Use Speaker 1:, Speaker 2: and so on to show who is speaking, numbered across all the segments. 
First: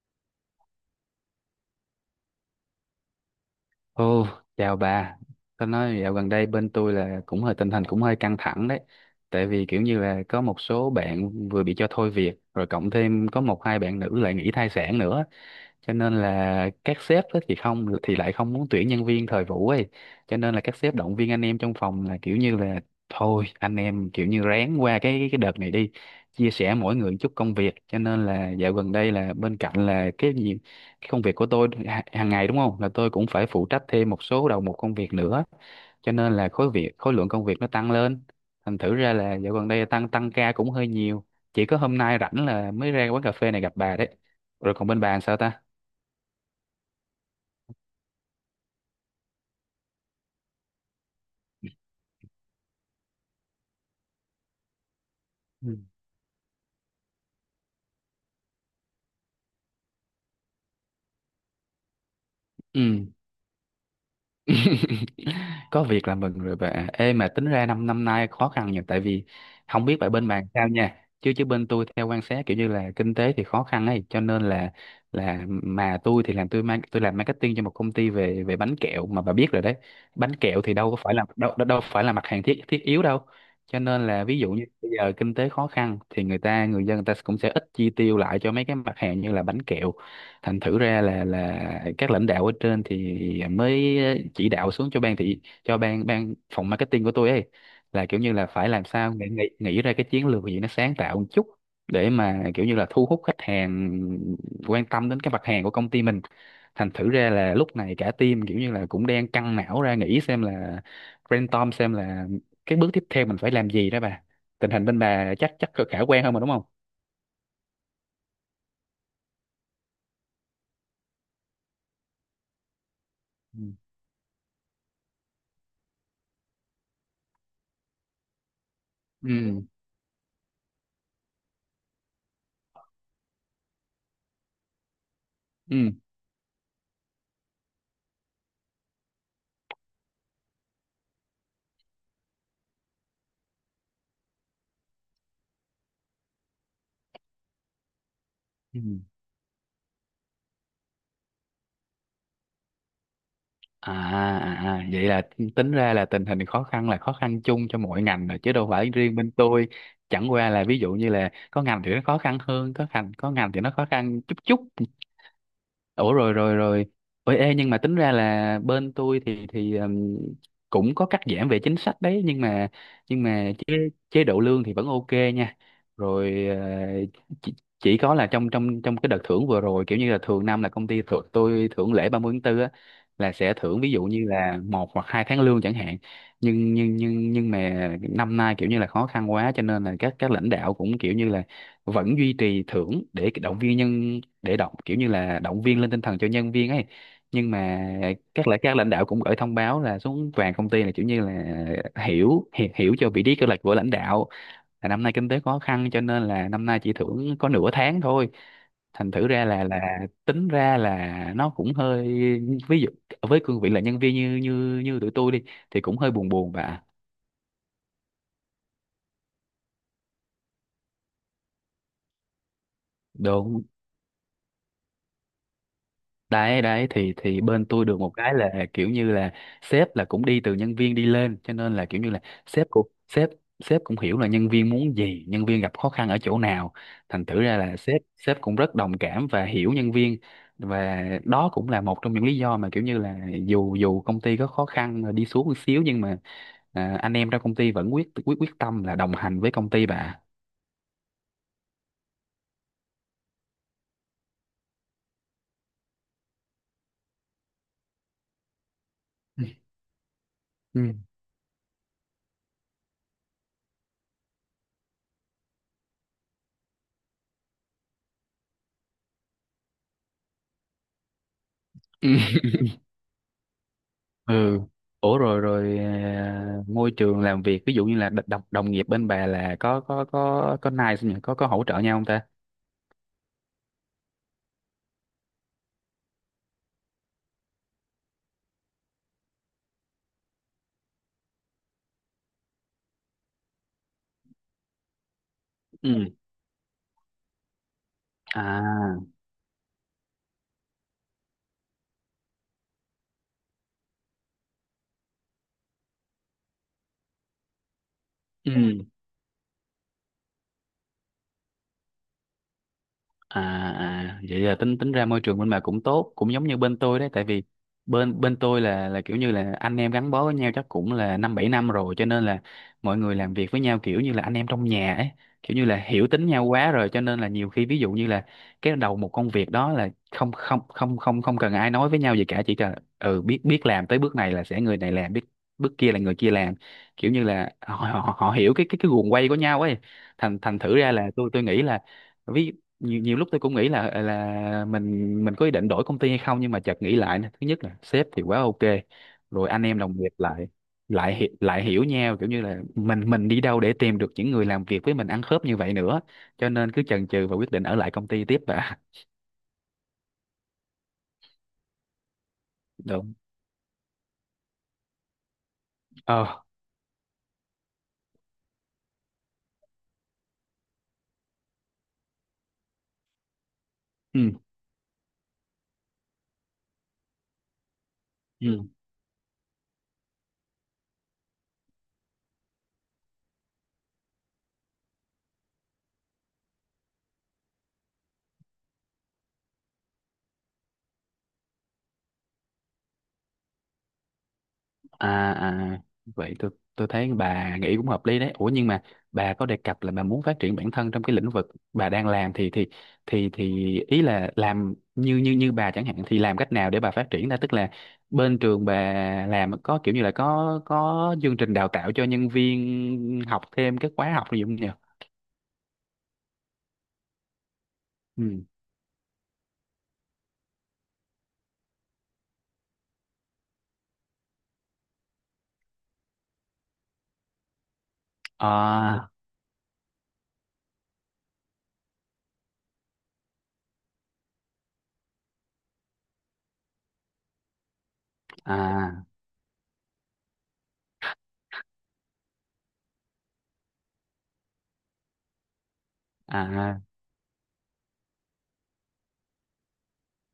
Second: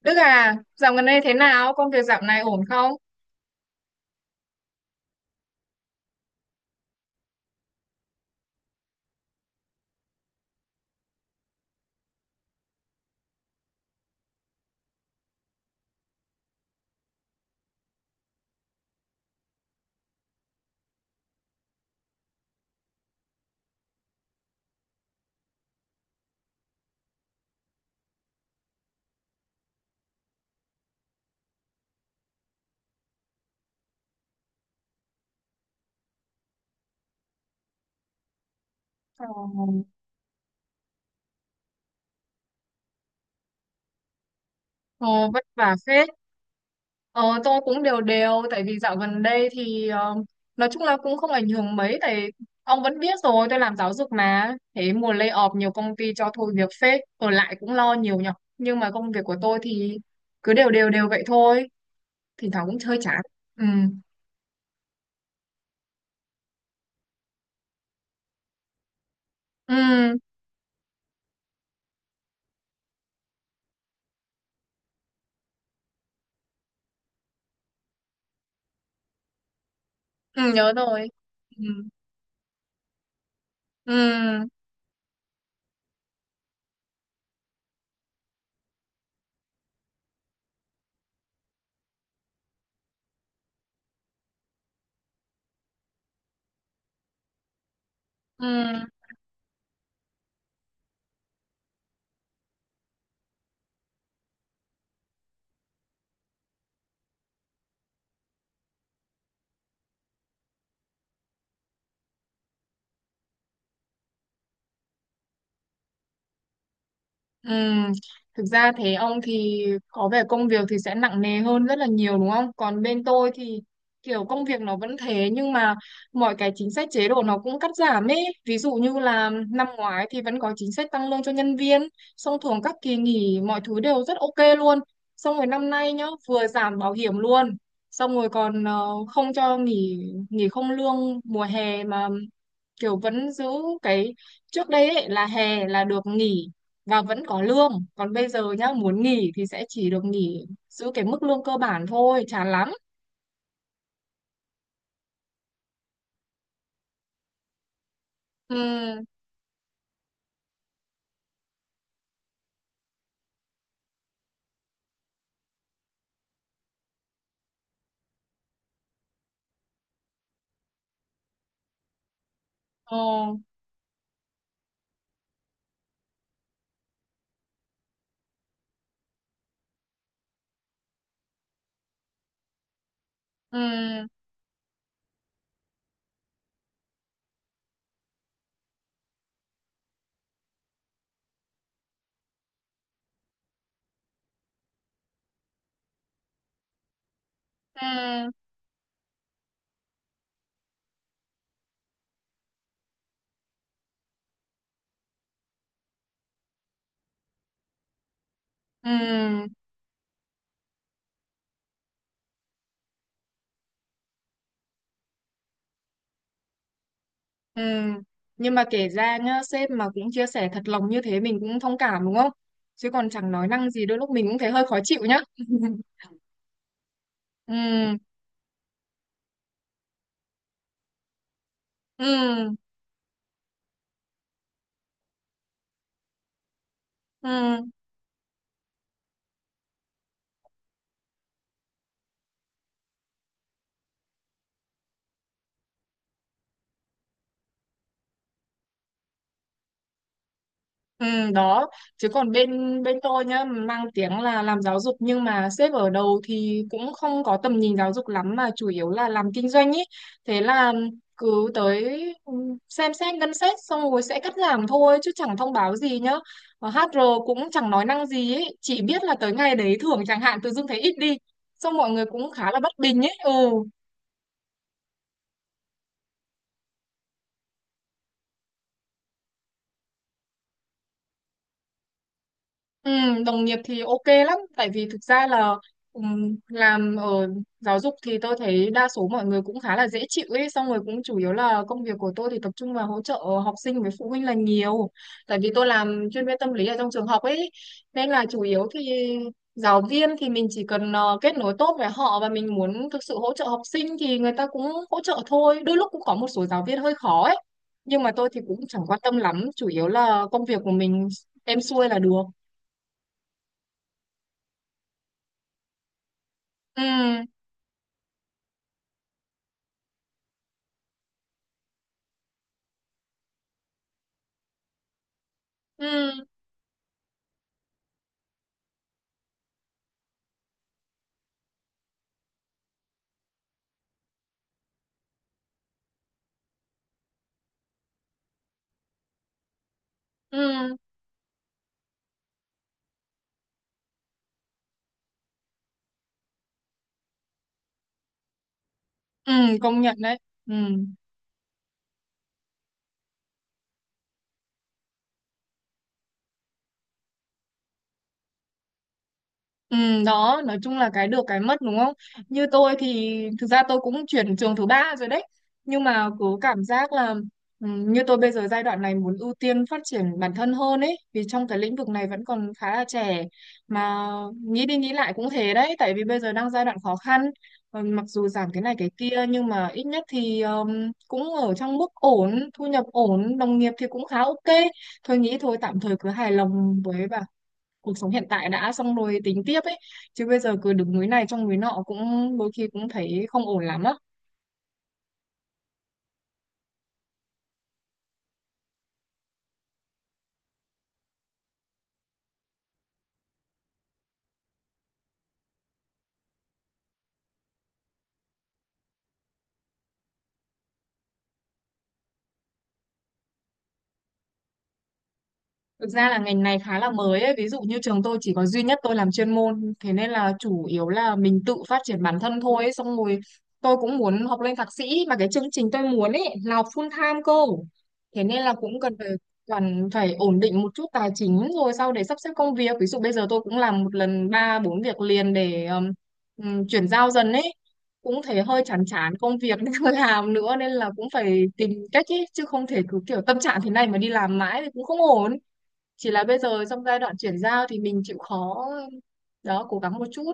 Speaker 1: Đức à, dạo gần đây thế nào? Công việc dạo này ổn không?
Speaker 2: Ồ, chào bà. Tôi nói dạo gần đây bên tôi là cũng hơi tình hình cũng hơi căng thẳng đấy. Tại vì kiểu như là có một số bạn vừa bị cho thôi việc, rồi cộng thêm có một hai bạn nữ lại nghỉ thai sản nữa. Cho nên là các sếp á thì lại không muốn tuyển nhân viên thời vụ ấy. Cho nên là các sếp động viên anh em trong phòng là kiểu như là thôi anh em kiểu như ráng qua cái đợt này đi, chia sẻ mỗi người một chút công việc. Cho nên là dạo gần đây là bên cạnh là cái gì cái công việc của tôi hàng ngày đúng không, là tôi cũng phải phụ trách thêm một số đầu mục công việc nữa, cho nên là khối lượng công việc nó tăng lên, thành thử ra
Speaker 1: Ờ,
Speaker 2: là dạo gần đây tăng tăng ca cũng hơi nhiều. Chỉ có hôm nay rảnh là mới ra quán cà phê này gặp bà đấy, rồi còn bên bà làm
Speaker 1: ồ,
Speaker 2: sao
Speaker 1: vất
Speaker 2: ta?
Speaker 1: vả phết. Ờ, tôi cũng đều đều, tại vì dạo gần đây thì nói chung là cũng không ảnh hưởng mấy, tại ông vẫn biết rồi, tôi làm giáo dục mà. Thế mùa lay off nhiều
Speaker 2: Ừ,
Speaker 1: công ty cho thôi việc phết, ở lại cũng lo nhiều nhở. Nhưng mà công việc của tôi thì cứ đều đều đều vậy thôi, thỉnh thoảng cũng chơi
Speaker 2: ừ.
Speaker 1: chán. Ừ,
Speaker 2: Có việc là mừng rồi bà. Ê, mà tính ra năm năm nay khó khăn nhiều, tại vì không biết bà
Speaker 1: ừ,
Speaker 2: bên bạn sao nha, chứ chứ bên tôi theo quan sát kiểu như là kinh tế thì khó khăn ấy. Cho nên là mà tôi thì làm tôi mang tôi làm marketing cho một công ty về về bánh kẹo, mà bà biết rồi đấy, bánh
Speaker 1: ừ
Speaker 2: kẹo
Speaker 1: nhớ
Speaker 2: thì đâu có
Speaker 1: rồi.
Speaker 2: phải là đâu
Speaker 1: Ừ,
Speaker 2: đâu đâu phải là mặt hàng thiết thiết yếu đâu. Cho nên là ví
Speaker 1: ừ,
Speaker 2: dụ như bây giờ kinh tế khó khăn thì người dân, người ta cũng sẽ ít chi tiêu lại cho mấy cái mặt hàng như là bánh kẹo. Thành thử ra là các lãnh đạo ở trên thì mới chỉ đạo xuống cho ban thị cho ban ban phòng marketing của tôi ấy, là kiểu như
Speaker 1: ừ.
Speaker 2: là phải làm sao nghĩ nghĩ nghĩ ra cái chiến lược gì nó sáng tạo một chút để mà kiểu như là thu hút khách hàng quan tâm đến cái mặt hàng của công ty mình. Thành thử ra là lúc này cả team kiểu như là cũng đang căng não ra nghĩ xem là brainstorm xem là cái bước tiếp theo mình phải làm gì đó bà. Tình hình bên bà chắc chắc khả quan hơn mà đúng không?
Speaker 1: Ừm, Thực ra thế ông thì có vẻ công việc thì sẽ nặng nề hơn rất là nhiều đúng không? Còn bên tôi
Speaker 2: Ừ,
Speaker 1: thì kiểu công việc nó vẫn thế, nhưng mà mọi cái chính sách chế độ nó cũng cắt giảm ấy. Ví dụ như là
Speaker 2: ừ,
Speaker 1: năm ngoái thì vẫn có chính sách tăng lương cho nhân viên, xong thường các kỳ nghỉ mọi thứ đều rất ok luôn. Xong rồi năm
Speaker 2: ừ.
Speaker 1: nay nhá, vừa giảm bảo hiểm luôn. Xong rồi còn không cho nghỉ, không lương mùa hè mà kiểu vẫn giữ cái trước đây ấy là hè là được nghỉ và vẫn có lương, còn bây giờ nhá
Speaker 2: Ừ.
Speaker 1: muốn nghỉ thì sẽ chỉ được nghỉ giữ cái mức lương cơ bản thôi, chán lắm.
Speaker 2: À, à, à, vậy là tính ra là tình hình khó khăn là khó khăn chung cho mọi ngành rồi chứ đâu phải
Speaker 1: Ừ,
Speaker 2: riêng bên tôi. Chẳng qua là ví dụ như là có ngành thì nó khó khăn hơn, có ngành thì nó khó khăn chút chút. Ủa, rồi, rồi, rồi. Ôi, ê, nhưng mà tính ra là bên tôi thì cũng có cắt giảm về chính sách đấy, nhưng mà
Speaker 1: ừ,
Speaker 2: nhưng mà chế chế độ lương thì vẫn ok nha. Rồi chỉ, chỉ có là trong trong trong cái đợt thưởng vừa rồi, kiểu như là thường năm là công ty thưởng thưởng lễ 30 tháng tư á, là sẽ thưởng ví dụ
Speaker 1: ừ,
Speaker 2: như là một hoặc hai tháng lương chẳng hạn. Nhưng mà năm nay kiểu như là khó khăn quá, cho nên là các lãnh đạo cũng kiểu như là vẫn duy trì thưởng để động viên nhân để động kiểu như là động viên lên tinh thần cho nhân viên ấy, nhưng mà
Speaker 1: ừ,
Speaker 2: các lãnh đạo cũng gửi thông báo là xuống toàn công ty, là kiểu như là hiểu hiểu, hiểu cho vị trí kế hoạch của lãnh đạo, là năm nay kinh tế khó khăn cho nên là năm nay chỉ thưởng có nửa tháng thôi. Thành thử ra
Speaker 1: ừ,
Speaker 2: là tính ra là nó cũng hơi, ví dụ với cương vị là nhân viên như như như tụi tôi đi thì cũng hơi buồn buồn và
Speaker 1: ừ, nhưng mà kể ra nhá, sếp mà cũng chia sẻ thật lòng như thế mình cũng thông cảm đúng không, chứ còn chẳng nói
Speaker 2: đúng.
Speaker 1: năng gì đôi lúc mình cũng thấy hơi khó chịu nhá.
Speaker 2: Đấy đấy thì bên tôi
Speaker 1: Ừ,
Speaker 2: được một cái là kiểu như là sếp là cũng đi từ nhân viên đi lên, cho nên là kiểu như là
Speaker 1: ừ,
Speaker 2: sếp cũng sếp sếp cũng hiểu là nhân viên muốn gì, nhân viên gặp khó khăn ở chỗ nào. Thành
Speaker 1: ừ.
Speaker 2: thử ra là sếp sếp cũng rất đồng cảm và hiểu nhân viên, và đó cũng là một trong những lý do mà kiểu như là dù dù công ty có khó khăn rồi đi xuống một xíu, nhưng mà anh em trong công ty vẫn quyết quyết quyết tâm là đồng hành với công ty bà.
Speaker 1: Ừ, đó, chứ còn bên bên tôi nhá, mang tiếng là làm giáo dục nhưng mà sếp ở đầu thì cũng không có tầm nhìn giáo dục lắm mà chủ yếu là làm kinh doanh ý. Thế là
Speaker 2: Ừ.
Speaker 1: cứ tới, ừ, xem xét ngân sách xong rồi sẽ cắt giảm thôi chứ chẳng thông báo gì nhá. Và HR cũng chẳng nói năng gì ấy, chỉ biết là tới ngày đấy thưởng chẳng hạn tự dưng thấy ít đi, xong mọi người
Speaker 2: Ừ.
Speaker 1: cũng khá là bất bình ấy. Ừ.
Speaker 2: Ừ. Ủa, rồi rồi, à, môi trường làm việc ví dụ như là đ- đồng đồng nghiệp bên bà là có nice không nhỉ? Có hỗ trợ nhau không ta?
Speaker 1: Ừ, đồng nghiệp thì ok lắm, tại vì thực ra là làm ở giáo dục thì tôi thấy đa số mọi người cũng khá là dễ chịu ấy, xong rồi cũng chủ yếu là công việc của tôi thì tập trung vào hỗ trợ học sinh với phụ huynh là nhiều, tại vì tôi làm
Speaker 2: Ừ,
Speaker 1: chuyên viên tâm lý ở trong trường học ấy. Nên là chủ yếu
Speaker 2: à,
Speaker 1: thì giáo viên thì mình chỉ cần kết nối tốt với họ, và mình muốn thực sự hỗ trợ học sinh thì người ta cũng hỗ trợ thôi. Đôi lúc cũng có một số giáo viên hơi khó ấy, nhưng mà tôi thì cũng chẳng
Speaker 2: ừ,
Speaker 1: quan tâm lắm, chủ yếu là công việc của mình êm xuôi là được.
Speaker 2: à, à, vậy là tính tính ra môi trường bên bà cũng tốt, cũng giống như bên
Speaker 1: Ừ,
Speaker 2: tôi đấy. Tại vì bên bên tôi là kiểu như là anh em gắn bó với nhau chắc cũng là năm bảy năm rồi, cho nên là mọi người làm việc với nhau kiểu như là anh em trong nhà ấy. Kiểu như là hiểu
Speaker 1: ừ,
Speaker 2: tính nhau quá rồi, cho nên là nhiều khi ví dụ như là cái đầu một công việc đó là không không không không không cần ai nói với nhau gì cả, chỉ cần ừ, biết biết làm tới bước này là sẽ người này làm, biết bước kia là người kia làm, kiểu như là họ họ, họ hiểu cái guồng quay của nhau ấy. Thành thành
Speaker 1: ừ,
Speaker 2: thử ra là tôi nghĩ là, ví nhiều nhiều lúc tôi cũng nghĩ là là mình có ý định đổi công ty hay không, nhưng mà chợt nghĩ lại nè. Thứ nhất là sếp thì quá ok,
Speaker 1: ừ,
Speaker 2: rồi anh em
Speaker 1: công
Speaker 2: đồng
Speaker 1: nhận
Speaker 2: nghiệp
Speaker 1: đấy.
Speaker 2: lại
Speaker 1: Ừ.
Speaker 2: lại hi- lại hiểu nhau, kiểu như là mình đi đâu để tìm được những người làm việc với mình ăn khớp như vậy nữa? Cho nên cứ chần chừ và quyết định ở lại công ty tiếp, và
Speaker 1: Ừ, đó, nói chung là cái được cái mất đúng không. Như tôi
Speaker 2: đúng,
Speaker 1: thì thực ra tôi cũng chuyển trường thứ ba rồi đấy, nhưng mà cứ
Speaker 2: ờ,
Speaker 1: cảm giác là như tôi bây giờ giai đoạn này muốn ưu tiên phát triển bản thân hơn ấy, vì trong cái lĩnh vực này vẫn còn khá là trẻ mà.
Speaker 2: ừ,
Speaker 1: Nghĩ đi nghĩ lại cũng thế đấy, tại vì bây giờ đang giai đoạn khó khăn. Ừ, mặc dù giảm
Speaker 2: ừ.
Speaker 1: cái này cái kia nhưng mà ít nhất thì cũng ở trong mức ổn, thu nhập ổn, đồng nghiệp thì cũng khá ok. Thôi nghĩ thôi, tạm thời cứ hài lòng với cuộc sống hiện tại đã xong rồi tính tiếp ấy, chứ bây giờ cứ đứng núi này trông núi nọ cũng đôi khi cũng thấy không ổn lắm á.
Speaker 2: À, à, vậy tôi thấy bà nghĩ cũng hợp lý đấy. Ủa, nhưng mà bà có đề cập là bà muốn phát triển bản thân trong cái lĩnh vực bà đang làm thì ý là làm như như như bà chẳng hạn thì làm cách nào để bà phát triển ra, tức là bên trường bà làm có kiểu như là có chương trình đào tạo cho nhân viên học thêm các khóa học gì không nhỉ?
Speaker 1: Thực ra là ngành này khá là mới ấy. Ví dụ như trường tôi chỉ
Speaker 2: Ừ.
Speaker 1: có duy nhất tôi làm chuyên môn, thế nên là chủ yếu là mình tự phát triển bản thân thôi ấy. Xong rồi tôi cũng muốn học lên thạc sĩ mà cái chương trình tôi muốn ấy là học full time cô. Thế nên là cũng
Speaker 2: À,
Speaker 1: cần phải ổn định một chút tài chính rồi sau để sắp xếp công việc. Ví dụ bây giờ tôi cũng làm một lần ba bốn việc liền để chuyển giao dần ấy. Cũng thấy hơi chán
Speaker 2: à,
Speaker 1: chán công việc nên không làm nữa, nên là cũng phải tìm cách ấy, chứ không thể cứ kiểu tâm trạng thế này mà đi làm mãi thì cũng không ổn. Chỉ là bây giờ
Speaker 2: à.
Speaker 1: trong giai đoạn chuyển giao thì mình chịu khó, đó, cố gắng một chút.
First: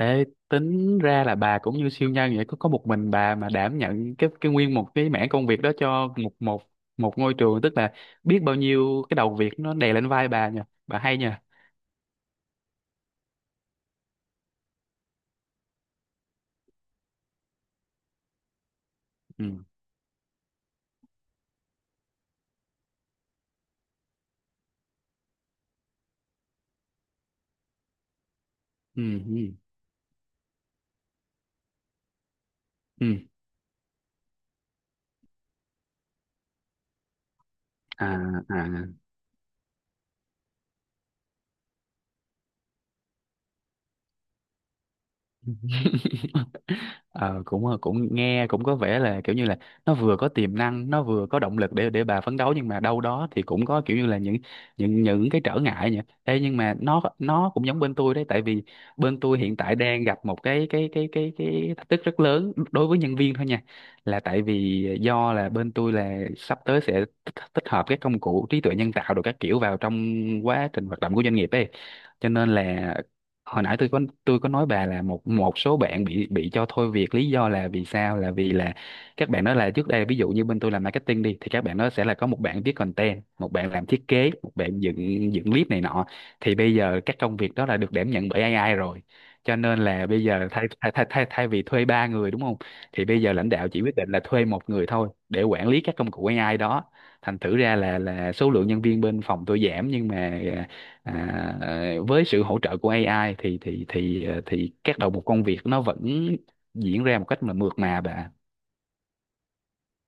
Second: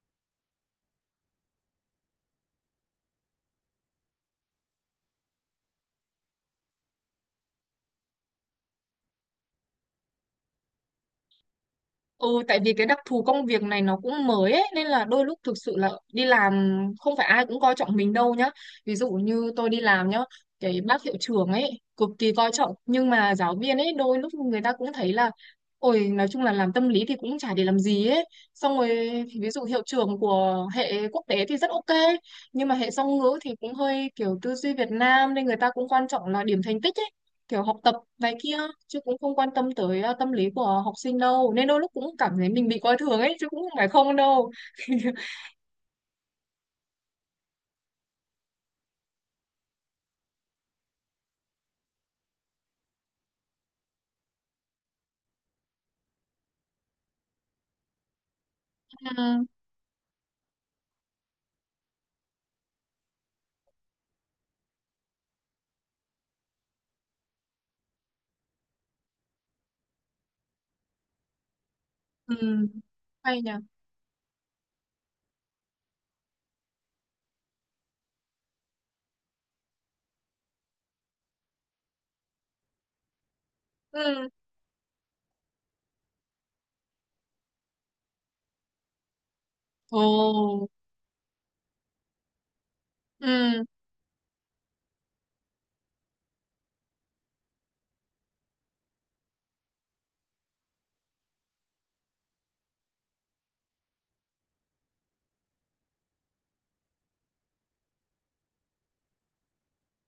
Speaker 2: Ê, tính ra là bà cũng như siêu nhân vậy, có một mình bà mà đảm nhận cái nguyên một cái mảng công việc đó cho một một một ngôi trường, tức là biết bao nhiêu cái đầu việc nó đè lên vai bà nha, bà hay nha.
Speaker 1: Ừ, tại vì cái đặc thù công việc này nó cũng mới ấy, nên là đôi lúc thực sự là đi làm không phải ai cũng coi trọng mình đâu nhá. Ví dụ
Speaker 2: Ừ,
Speaker 1: như tôi đi làm nhá, cái bác hiệu trưởng ấy cực kỳ coi trọng, nhưng mà giáo viên ấy đôi lúc người ta cũng thấy là ôi nói chung là làm tâm lý thì cũng chả để làm gì ấy. Xong rồi
Speaker 2: ừ,
Speaker 1: ví
Speaker 2: ừ,
Speaker 1: dụ hiệu trưởng của hệ quốc tế thì rất ok, nhưng mà hệ
Speaker 2: ừ,
Speaker 1: song ngữ thì cũng hơi kiểu tư duy Việt Nam nên người ta cũng quan trọng là điểm thành tích ấy, kiểu học tập
Speaker 2: à,
Speaker 1: này kia,
Speaker 2: à.
Speaker 1: chứ cũng không quan tâm tới tâm lý của học sinh đâu, nên đôi lúc cũng cảm thấy mình bị coi thường ấy chứ cũng không phải không đâu.
Speaker 2: Cũng nghe cũng có vẻ là kiểu như là nó vừa có tiềm năng, nó vừa có động lực để bà phấn đấu, nhưng mà đâu đó thì cũng có kiểu như là những cái trở ngại nhỉ. Ê, nhưng mà nó cũng giống bên tôi đấy. Tại vì bên tôi
Speaker 1: Ừ,
Speaker 2: hiện tại đang gặp một cái thách thức rất lớn đối với nhân viên thôi nha, là tại vì do là bên tôi là sắp tới sẽ tích tích hợp các công cụ trí tuệ nhân tạo rồi các kiểu vào trong quá trình hoạt động của doanh nghiệp ấy. Cho
Speaker 1: ừ,
Speaker 2: nên là
Speaker 1: hay nhỉ.
Speaker 2: hồi nãy tôi có nói bà là một một số bạn bị cho thôi việc, lý do là vì sao? Là vì là các bạn đó là trước đây ví dụ như bên tôi làm marketing đi, thì các bạn đó sẽ là có một bạn viết content, một bạn làm thiết
Speaker 1: Ừ.
Speaker 2: kế, một bạn dựng dựng clip này nọ. Thì bây giờ các công việc đó là được đảm nhận bởi AI rồi, cho nên là bây giờ thay
Speaker 1: Ồ,
Speaker 2: thay thay thay, thay vì thuê ba người đúng không, thì bây giờ lãnh
Speaker 1: ừ,
Speaker 2: đạo chỉ quyết định là thuê một người thôi để quản lý các công cụ AI đó. Thành thử ra là số lượng nhân viên bên phòng tôi giảm, nhưng mà à, với sự hỗ trợ của AI thì thì các đầu mục công việc nó vẫn diễn ra một cách mà mượt mà bà.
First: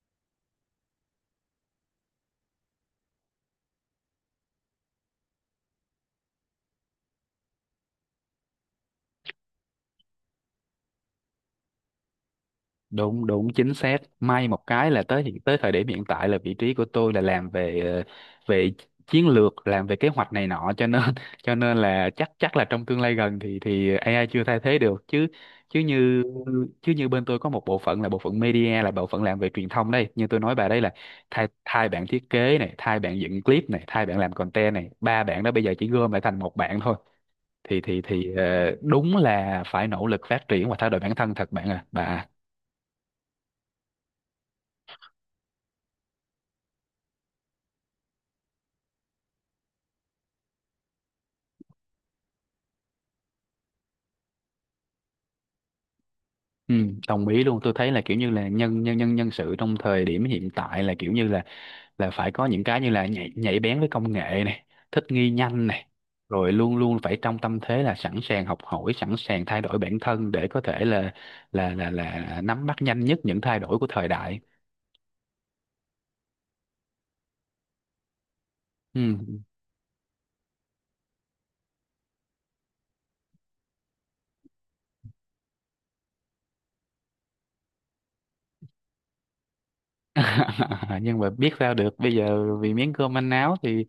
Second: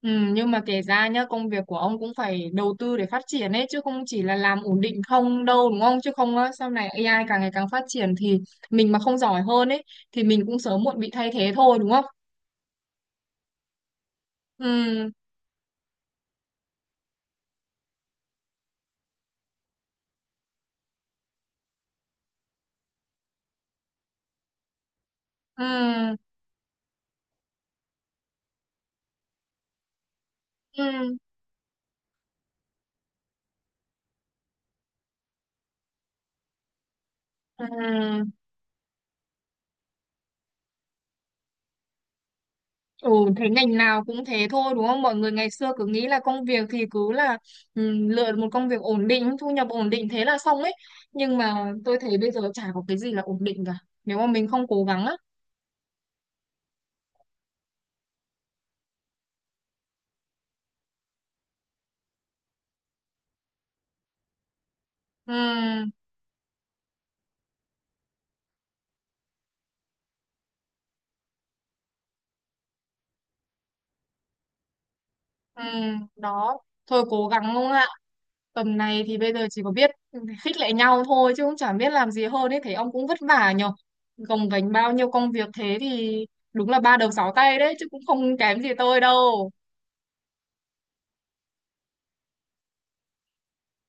Speaker 1: ừ, nhưng mà kể ra nhá, công việc của ông cũng phải đầu tư để phát triển ấy chứ không chỉ là làm ổn định không đâu đúng không, chứ không á sau này AI càng ngày càng phát triển thì mình mà không giỏi hơn ấy thì mình cũng sớm muộn bị thay thế thôi đúng không.
Speaker 2: Đúng đúng chính xác, may một cái là
Speaker 1: Ừ,
Speaker 2: tới thời điểm hiện tại là vị trí của tôi là làm về về chiến lược, làm về kế hoạch này nọ, cho nên cho nên là chắc chắc là trong tương lai gần thì AI chưa thay thế được, chứ chứ
Speaker 1: ừ,
Speaker 2: như chứ như bên tôi có một bộ phận là bộ phận media, là bộ phận làm về truyền thông, đây như tôi nói bà đấy, là
Speaker 1: ừ,
Speaker 2: thay thay bạn thiết kế này, thay bạn dựng clip này, thay bạn làm content này, ba bạn đó bây giờ chỉ gom lại thành một bạn thôi.
Speaker 1: ừ.
Speaker 2: Đúng là phải nỗ lực phát triển và thay đổi bản thân thật bạn à bà.
Speaker 1: Ừ, thế ngành nào cũng thế thôi đúng không? Mọi người ngày xưa cứ nghĩ là công việc thì cứ là lựa một công việc ổn định, thu nhập ổn định thế là xong ấy. Nhưng mà tôi thấy bây giờ chả có cái gì là ổn định cả. Nếu mà mình không cố gắng á.
Speaker 2: Ừ, đồng ý luôn, tôi thấy là kiểu như là nhân nhân nhân nhân sự trong thời điểm hiện tại là kiểu như là phải có những cái như là nhạy bén với công nghệ này, thích nghi
Speaker 1: Ừ,
Speaker 2: nhanh này, rồi luôn luôn phải trong tâm thế là sẵn sàng học hỏi, sẵn sàng thay đổi bản thân để có thể là nắm bắt nhanh nhất những thay đổi của thời đại.
Speaker 1: ừ, đó. Thôi cố gắng không ạ? Tầm này thì
Speaker 2: Ừ.
Speaker 1: bây giờ chỉ có biết khích lệ nhau thôi chứ cũng chả biết làm gì hơn ấy. Thấy ông cũng vất vả nhờ. Gồng gánh bao nhiêu công việc thế thì đúng là ba đầu sáu tay đấy chứ cũng không kém gì tôi đâu.
Speaker 2: Nhưng mà biết sao được bây giờ, vì miếng cơm manh áo thì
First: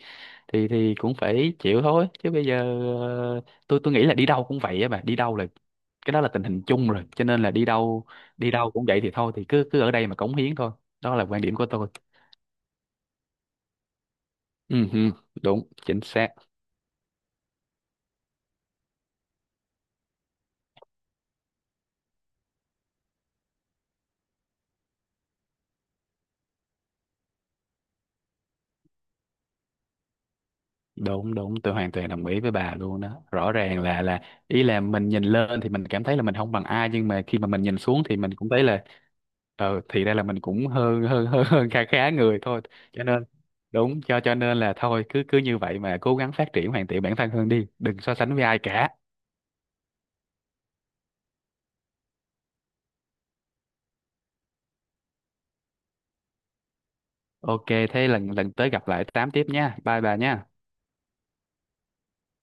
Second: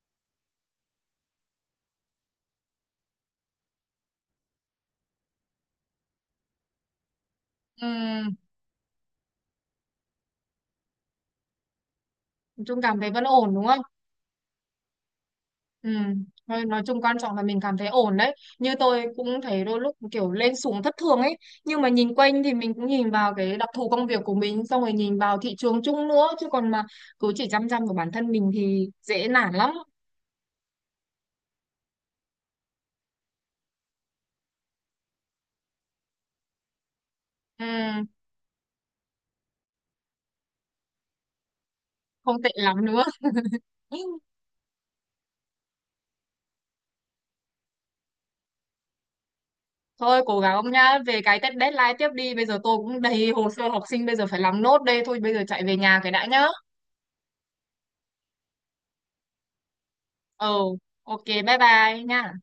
Speaker 2: thì cũng phải chịu thôi. Chứ bây giờ ờ, tôi nghĩ là đi đâu cũng vậy á bà, đi đâu là cái đó là tình hình chung rồi, cho nên là
Speaker 1: Ừ,
Speaker 2: đi đâu cũng vậy, thì thôi thì cứ cứ ở đây mà cống hiến thôi. Đó là quan điểm của tôi.
Speaker 1: nói chung cảm thấy vẫn ổn đúng không?
Speaker 2: Ừ, ừ, đúng,
Speaker 1: Ừ.
Speaker 2: chính xác.
Speaker 1: Thôi nói chung quan trọng là mình cảm thấy ổn đấy. Như tôi cũng thấy đôi lúc kiểu lên xuống thất thường ấy. Nhưng mà nhìn quanh thì mình cũng nhìn vào cái đặc thù công việc của mình, xong rồi nhìn vào thị trường chung nữa. Chứ còn mà cứ chỉ chăm chăm vào bản thân mình thì dễ nản lắm.
Speaker 2: Đúng đúng tôi hoàn toàn đồng ý với bà luôn đó, rõ ràng là ý là mình nhìn lên thì mình cảm thấy là mình không bằng ai, nhưng mà khi mà mình
Speaker 1: Ừ.
Speaker 2: nhìn xuống thì mình cũng thấy là ờ, thì ra là mình cũng hơn hơn hơn hơn khá khá người
Speaker 1: Không tệ
Speaker 2: thôi,
Speaker 1: lắm nữa.
Speaker 2: cho nên đúng, cho cho nên là thôi cứ cứ như vậy mà cố gắng phát triển hoàn thiện bản thân hơn đi, đừng so sánh với ai cả.
Speaker 1: Thôi cố gắng ông nhá. Về cái test deadline tiếp đi. Bây giờ tôi cũng đầy hồ sơ học sinh bây giờ phải làm nốt đây. Thôi bây giờ chạy về nhà cái đã nhá.
Speaker 2: Ok, thế lần lần tới gặp lại tám tiếp nha, bye bà
Speaker 1: Ừ.
Speaker 2: nha.
Speaker 1: Ok bye bye nha.